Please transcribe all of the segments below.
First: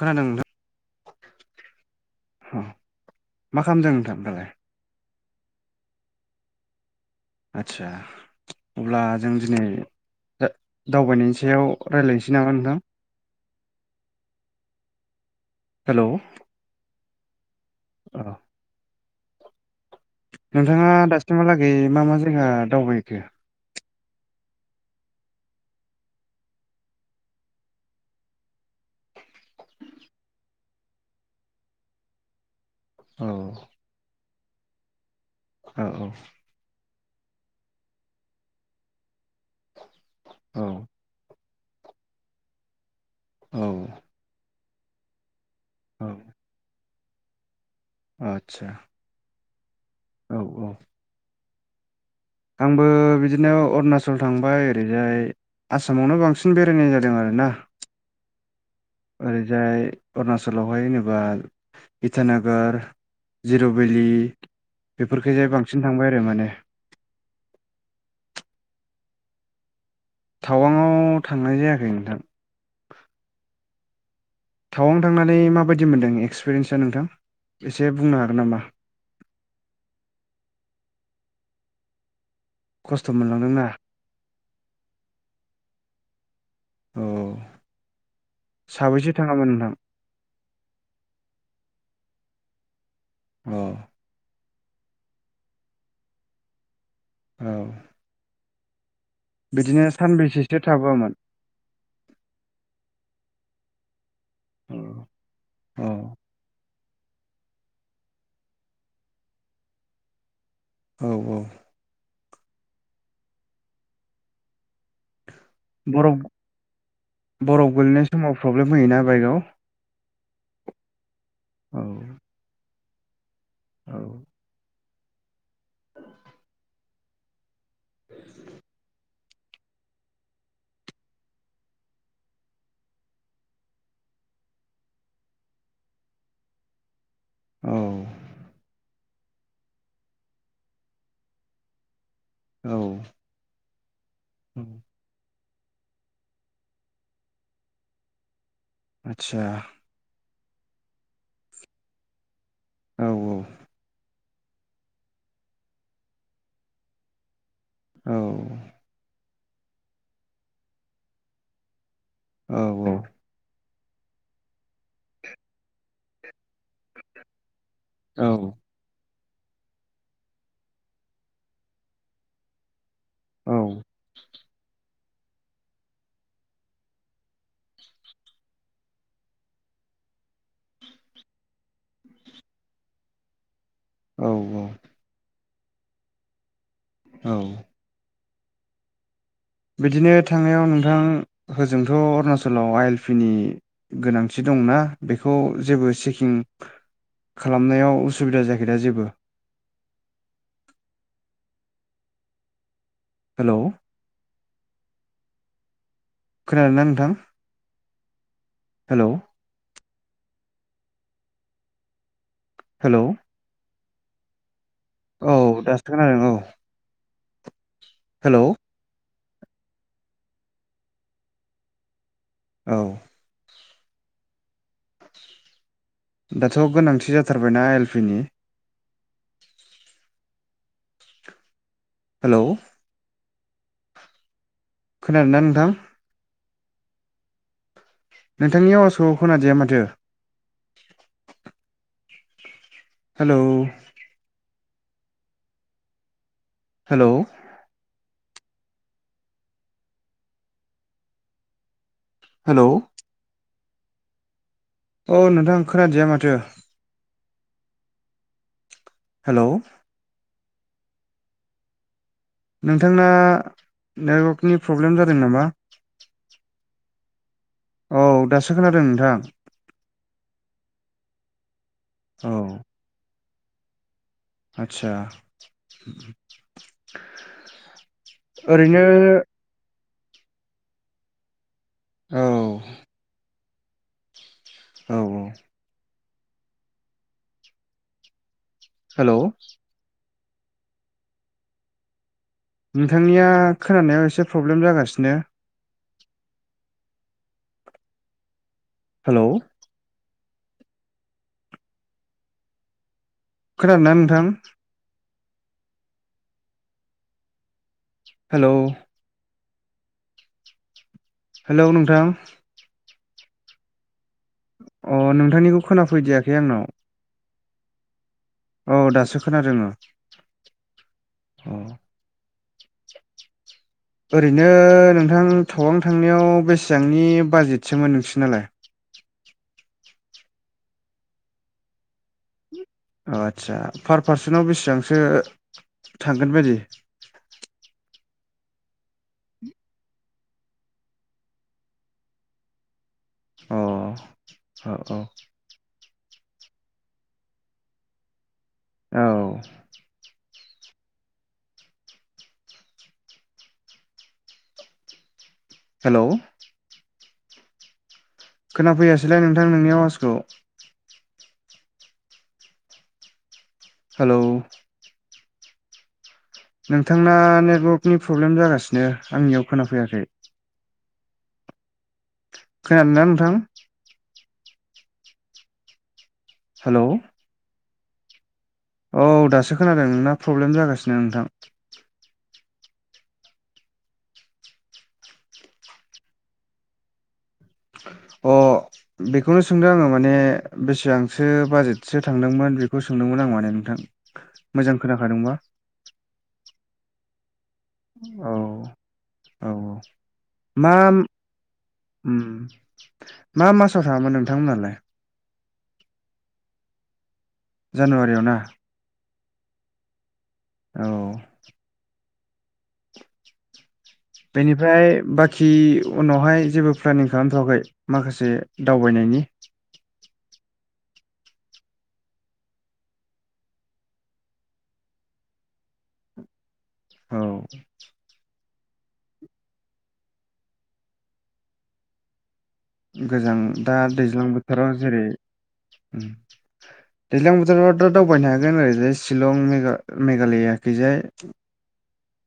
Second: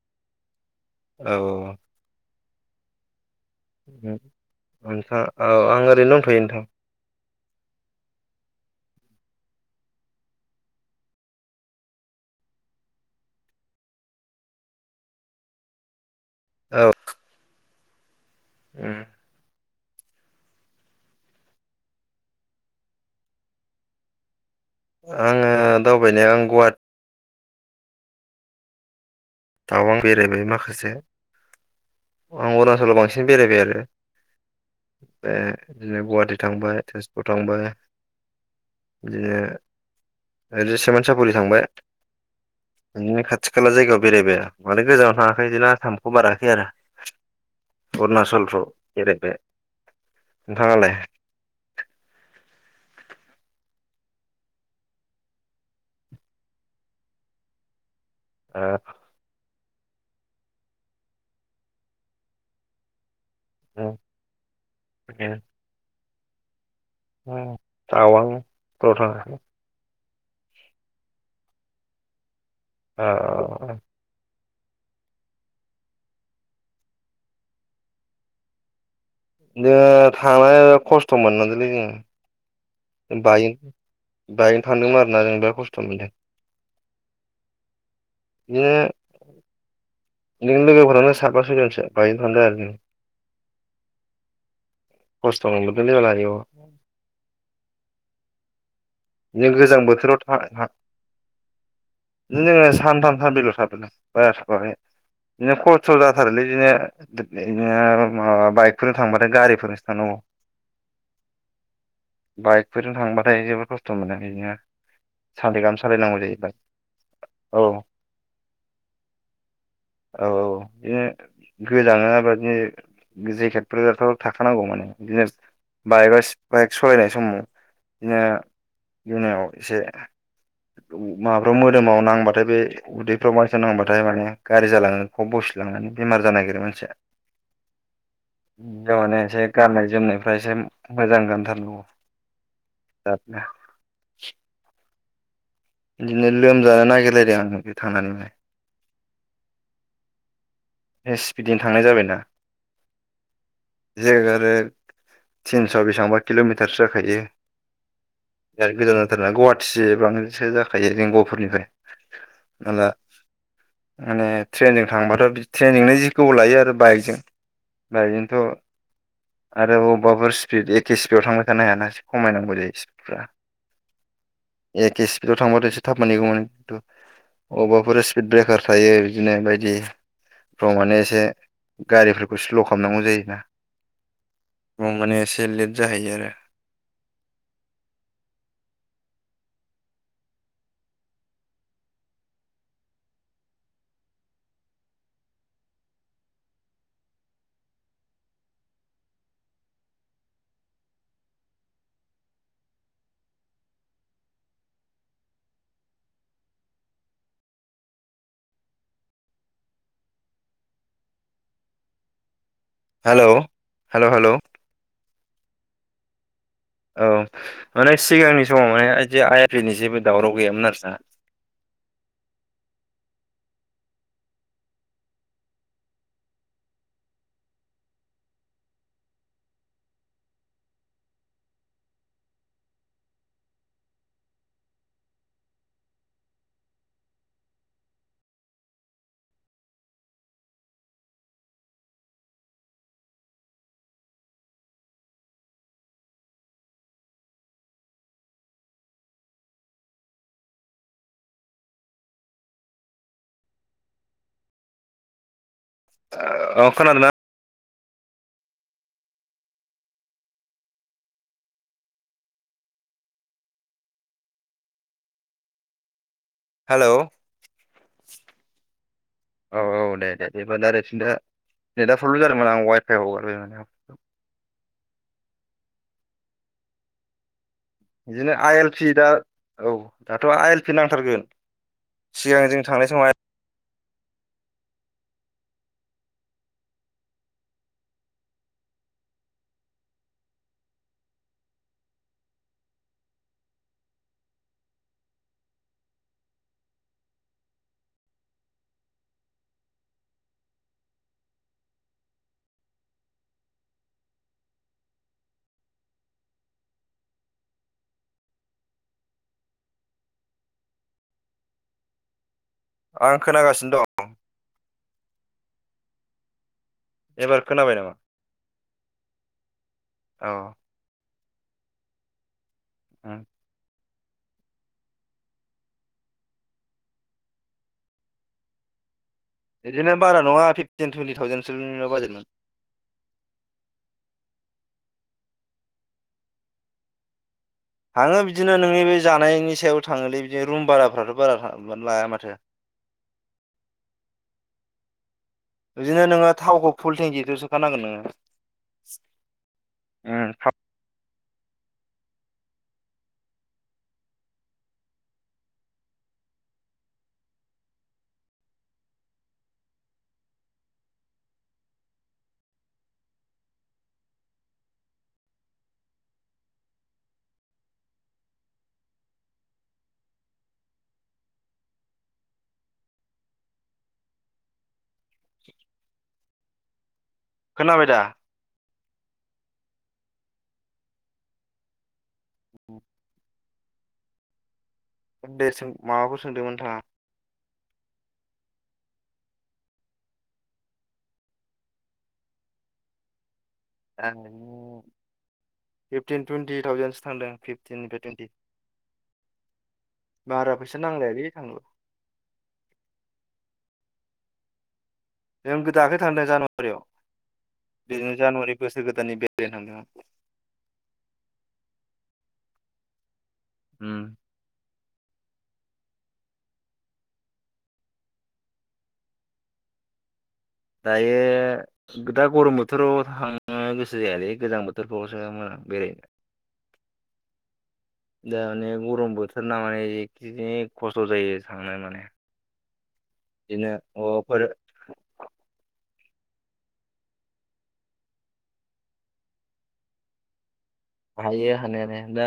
खोनादों नोंथां औ अ मा खालामदों नोंथां दालाय नोंथां औ आं ओरैनो दंथ'यो नोंथां आतसा अब्ला जों दिनै दावबायनायनि सायाव रायलायनोसै नामा नोंथां [inaudible] हेलौ औ औ ए नोंथाङा दासिमहालागै मा-मा जायगा दावबायखो आङो दावबायनाय आं गुवाट टावां बेरायबाय माखासे आं अर नासलाव बांसिन औ बेरायबाय आरो बिदिनो औ गुवाहाटि थांबाय तेजपुर थांबाय बिदिनो औ ओरै सेमोन साफुरि थांबाय नो खाथि औ खाला जायगायाव बेरायबाय माने गोजानाव थाङाखै बिदिनो औ आसामामखौ बाराखै आरो अरुणचलफ्राव आदसा जेरैबाय औ औ नोंथाङालाय आंबो बिदिनो अरुनाचल थांबाय ओरैजाय आसामावनो बांसिन बेरायनाय जादों आरोना [inaudible] आ जाय अरुणचलावहाय होनेबा इटानगर जिर' भेलि बेफोरखिजाय बांसिन थांबाय आरो माने [unintelligible] थावांआव थांनाय जायाखै नोंथां अ टावां थांनानै माबायदि मोनदों एक्सपिरियेन्सा नोंथां एसे बुंनो हागोन नामा जोङो थांनानै खस्थ' मोननसोलै जोङो खस्थ' बायन मोनलांदोंना बायनो थानदोंमोन आरोना जों बिराद खस्थ' मोनदों औ बिदिनो साबैसे थाङामोन नोंथां नों लोगोफोरावनो साफा [unintelligible] थांदों आरो जों औ खस्थ' [unintelligible] औ गोजां बिदिनो बोथोराव सानबेसेसो [unintelligible] थाबोआमोन जोङो सानथाम सानब्रैल थादोलै बारा थाबोआखै औ बिदिनो औ खस्थ' जाथारोलै बिदिनो बिनो माबा बाइकफोरजों थांबाथाय गारिफोरजोंसो थांनांगौ औ-औ बाइकफोरजों थांबाथाय जोबोद खस्थ' मोनो बेनो बरफ औ बरफ गोलैनाय समाव प्रब्लेम होयोना बायगाव औ-औ बिदिनो गोजाङो [unintelligible] औ जेकेटफोराथ' थाखानांगौ माने बिदिनो बाइक बाइक सालायनाय समाव बिदिनो [unintelligible] एसे माबाफ्राव मोदोमाव नांबाथाय बे उदैफ्राव मानसिनाव नांबाथाय माने गाज्रि जालाङो खब बस्थु बेमार जानो नागिरो मानसिया औ [unintelligible] एसे गाननाय जोमनायफ्रा एसे मोजां गानथारनांगौ औ आ औ बिदिनो लोमजानो नागिरलायदों आं थांनानैहाय आतसा ए स्पिडनो थांनाय जाबायना औ औ जायग आरो थिनस बेसेबांबा किल'मिटारसो जाखायो औ बिराद गोजान जाथारनाा गुवाहाटि बांद्रसो जाखायो जोंनि गहफुरनिफ्राय औ औ माने ट्रेनजों थांबाथ ट्रेनिजोंनो जि गोबाव लायो आरो बाइकजों औ बाइकजोंथ आरो अबेबाफोर स्पिड एखे स्पिडाव थांबाय थानो हायाना खमायनांगौ जायो स्पिडफ्रा औ एखे स्पिडव थांबाथाय एससे थाब मानहैगौमोन खिनथु अबावबाफोर स्पिड ब्रेकार थायो बिदिनो बायदि माने एसे गारिफोरखौ स्ल खालामनांगौ जायोना औ औ माने एसे लेट जाहैयो आरो औ बिदिनो थांनायाव नोंथां होजोंथ अरुणाचलाव आइ एल पि नि गोनांथि दं दंना बेखौ जेबो चकिं खालामनायाव उसुबिदा जायाखैदा जेबो हेल खोनादों ना नोंथां हेल हेलौ हेल हेल हेल औ दासो खोनांदों औ औ माने हेलौ सिगांनि समाव माने जे आइ एल पि नि जेबो दावराव गैयामोन आरो हा औ दाथ गोनांथि जाथारबायना आइ एल पि नि हेल खोनादोंना नोंथां नोंथांनि अआवाजखौ खोनादिया माथो हेल हेल हेल औ नोंथां खोनादिया माथो औ खनादोंना हेल नोंथांना नेटवर्कनि प्रब्लेम जादों नामा हेल औ औ दासो खोनादों नोंथां औ दे दे देबा द आरोसिन्था नेटा प्रब्लेम औ जादोंमोन आं वाइफाइ हगारबाय आतसा बिदिनो आइ एल पि दा औ दाथ आइ एल पि नांथारगोन औ सिगां जों थांनाय समाव आ औ औ हेल नोंथांनिया खोनानायाव एसे प्रब्लेम जागासिनो हेलौ खोनादोंना नोंथां हेल' हेल' नोंथां आं खोनागासिनो दं अ नोंथांनिखौ खोनाफैदियाखै आंनाव एबार खोनाबाय नामा औ दासो खोनादों ओं औ औ आ ओरैनो नोंथां थवां थांनायाव बेसेबांनि बाजेटसोमोन नोंसि नालाय बिदिनो बारा नङा फिफटिन टुइन्टि थाावजेनसोनिल बाजेटमोन अ आचसा पार पार्सनाव बेसेबांसो थांगोन बायदि थाङो बिदिनो नोंनि बे जानायनि सायाव थाङोलै बिदिनो रुम बाराफ्राथ' बारा लाया माथो अ औ औ बिदिनो नोङो थावखौ फुल थेंखिखौ सोखानांगोन नोङो औ हेल' खोनाफैयासैलाय नोंथां नोंनि आवाजखौ हेलौ नोंथांना नेटवर्कनि प्रब्लेम जागासिनो आंनियाव खोनाफैयाखै खैादोंना नोंथां [unintelligible] हेलौ खोनाबाय दा औ दासो खोनादों नोंना प्रब्लेम जागासिनो नोंथां दे सों माबाखौ सोंदों नोंथाङा अ बेखौनो सोंदों आङो माने बेसेबांसो बाजेटसो थांदोंमोन बेखौ सोंदोंमोन आं माने नोंथां ए मोजां खोनाखादोंबा फिफ्टिन टुइन्टि थावजेनसो थांदों फिफ औ औ बारा फैसा माम नांलायालै थांनोबो उम मा मासाव थाङामोन नोंथांमोनहालाय जों दाख्लै थांदों जानुवारियाव बिदिनो जानुवारियाव ना जानुवारि बोसोर गोदाननि बे [unintelligible] औ उम बेनिफ्राय बाखि उनावहाय जेबो प्लेनिं खालामथ'वाखै माखासे दावबायनायनि [inaudible] दायो गो दा गरम बोथोराव थाङो नो गोसो जायालै गोजां बोथोरफ्रावसो मोजां बेरायनो औ दा माने गरम बोथोर ना माने जिखि खस्थ' जायो थांनो माने गोजां बिदिनो दा दैज्लां माबाफोर बोथोराव जेरै दैज्लां बोथोराव दा दावबायनो हागोन ओरै शिलं मे मेघालया हायो हानायालाय दा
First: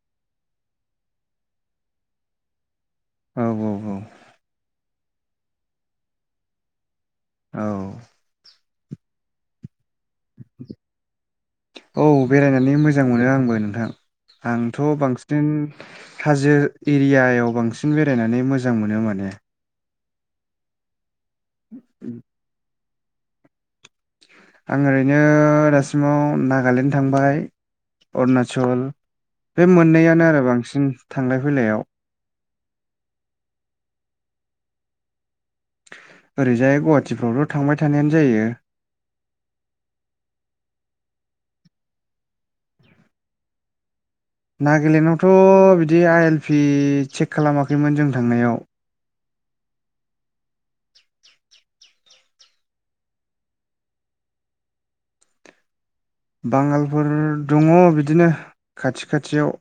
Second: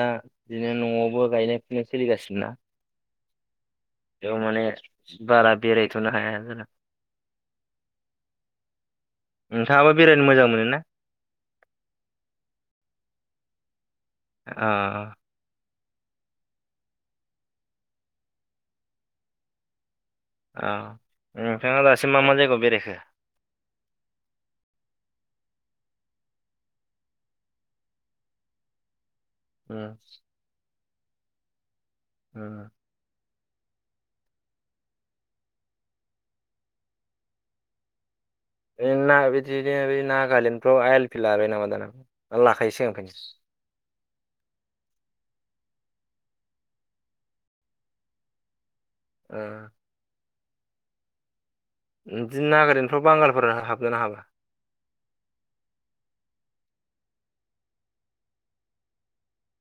बिदिनो न'आवबो गायनाय फुनाय सोलिगासिनोना औ औ औ बेयाव माने बारा बेरायथ'नो हाया जादों औ नोंथाङाबा बेरायनो मोजां मोनो ना औ बेरायनानै मोजां मोनो आंबो नोंथां आंथ' अ बांसिन हाजो एरियायाव बांसिन बेरायनानै मोजां मोनो माने औ नोंथांङा दसिम मा मा जायगायाव बेरायखो आं ओरैनो दासिमाव नागालेण्ड थांबाय अरुणाचल बे उम मोननैयानो आरो बांसिन थांलाय फैलायाव [unintelligible] ओरैजाय गुवाहाटिफ्रावथ' थांबाय थानायानो जायो बिदिनो नागालेण्ड फ्राव आइल फिलला आरो नामा दा नामा लाखायो [unintelligible] नागालेण्डआवथ' बिदि आइ एल पि चेक खालामाखैमोन जों थांनायाव ओ बिदिनो नागालेण्डफ्राव बांगालफोराव हाबोना ना हाबा बांगालफोर दंङो बिदिनो खाथि खाथियाव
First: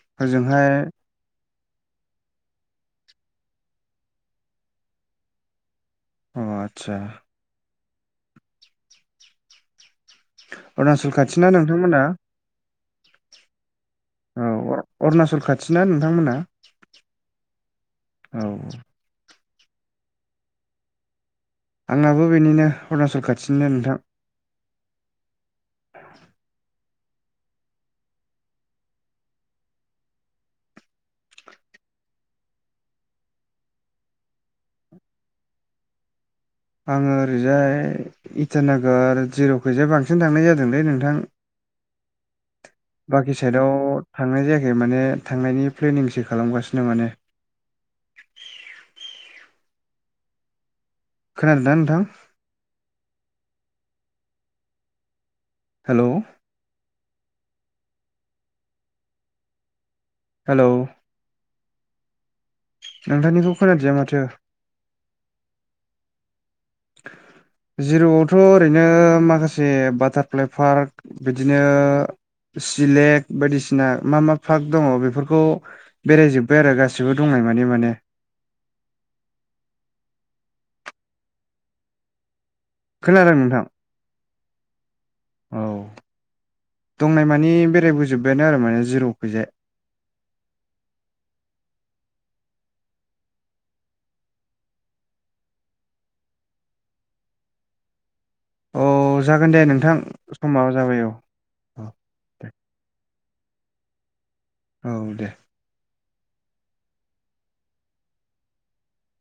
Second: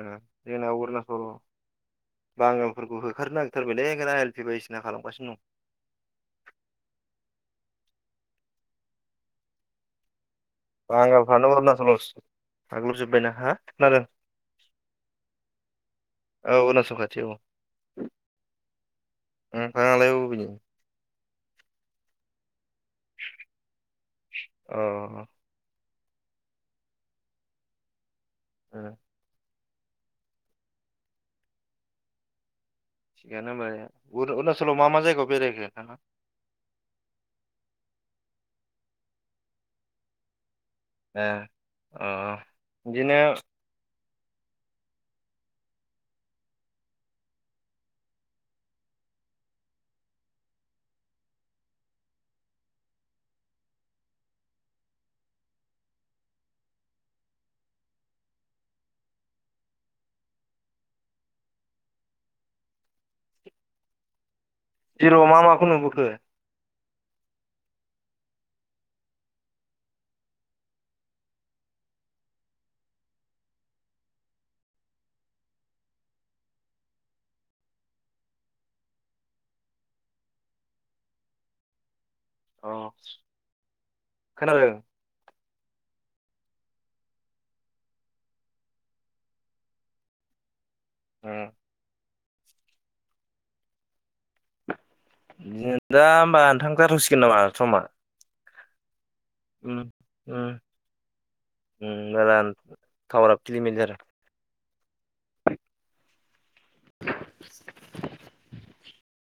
उम ओजोंहाय जोंना उरणाचल बांगालफोरखौ होखारनो नागिरथारबायलै [unintelligible] एल पि बायदिसिना खालामगासिनो दं अ आतसा अरुणाचल बांगाल खाथिना फोरानो नोंथांमोना उलनासलयावसो खारगुलुं जोबायना औ अरुणाचल खाथिना नोंथांमोना औ अरुणाचल खाथि औ औ नोंथां आंहाबो बेनिनो अरुणाचल खाथिनिनो नोंथां अ [inaudible] [unintelligible] थिगानो होमबा अरुणाचलाव मा मा जायगायाव बेरायखो नोंथांङा आंङो ओरैजाय इटानगर जिरावखैजाय बांसिन थांनाय जादों लै नोंथां ए अ बिदिनो बाखि साइदआव थांनाय जायाखै माने थांनायनि प्लेनिंसो खालामगासिनो माने [inaudible] खोनादों ना नोंथां हेलौ हेलौ नोंथांनिखौ खोनादिया माथो जिरवा मा मा खौनुबो खो [inaudible] जिरआवथ' ओरैनो माखासे बाटारफ्लाइ पार्क बिदिनो सिलेक बायदिसिना मा मा पार्क दंङो बेफोरखौ बेरायजोबबाय आरो गासिबो दंङो माने अ खोनादों नोंथां खोनादों? औ दंनाय मानिे बेरायबोजोबबायानो आरो माने जिरव खैजाय उम दा होमबा नोंथां जाथ'सिगोन नामा समा औ जागोन दे उम नोंथां उम समाबा जाबाय औ - औ दे थावारा खिलि मिलि औ दे [inaudible]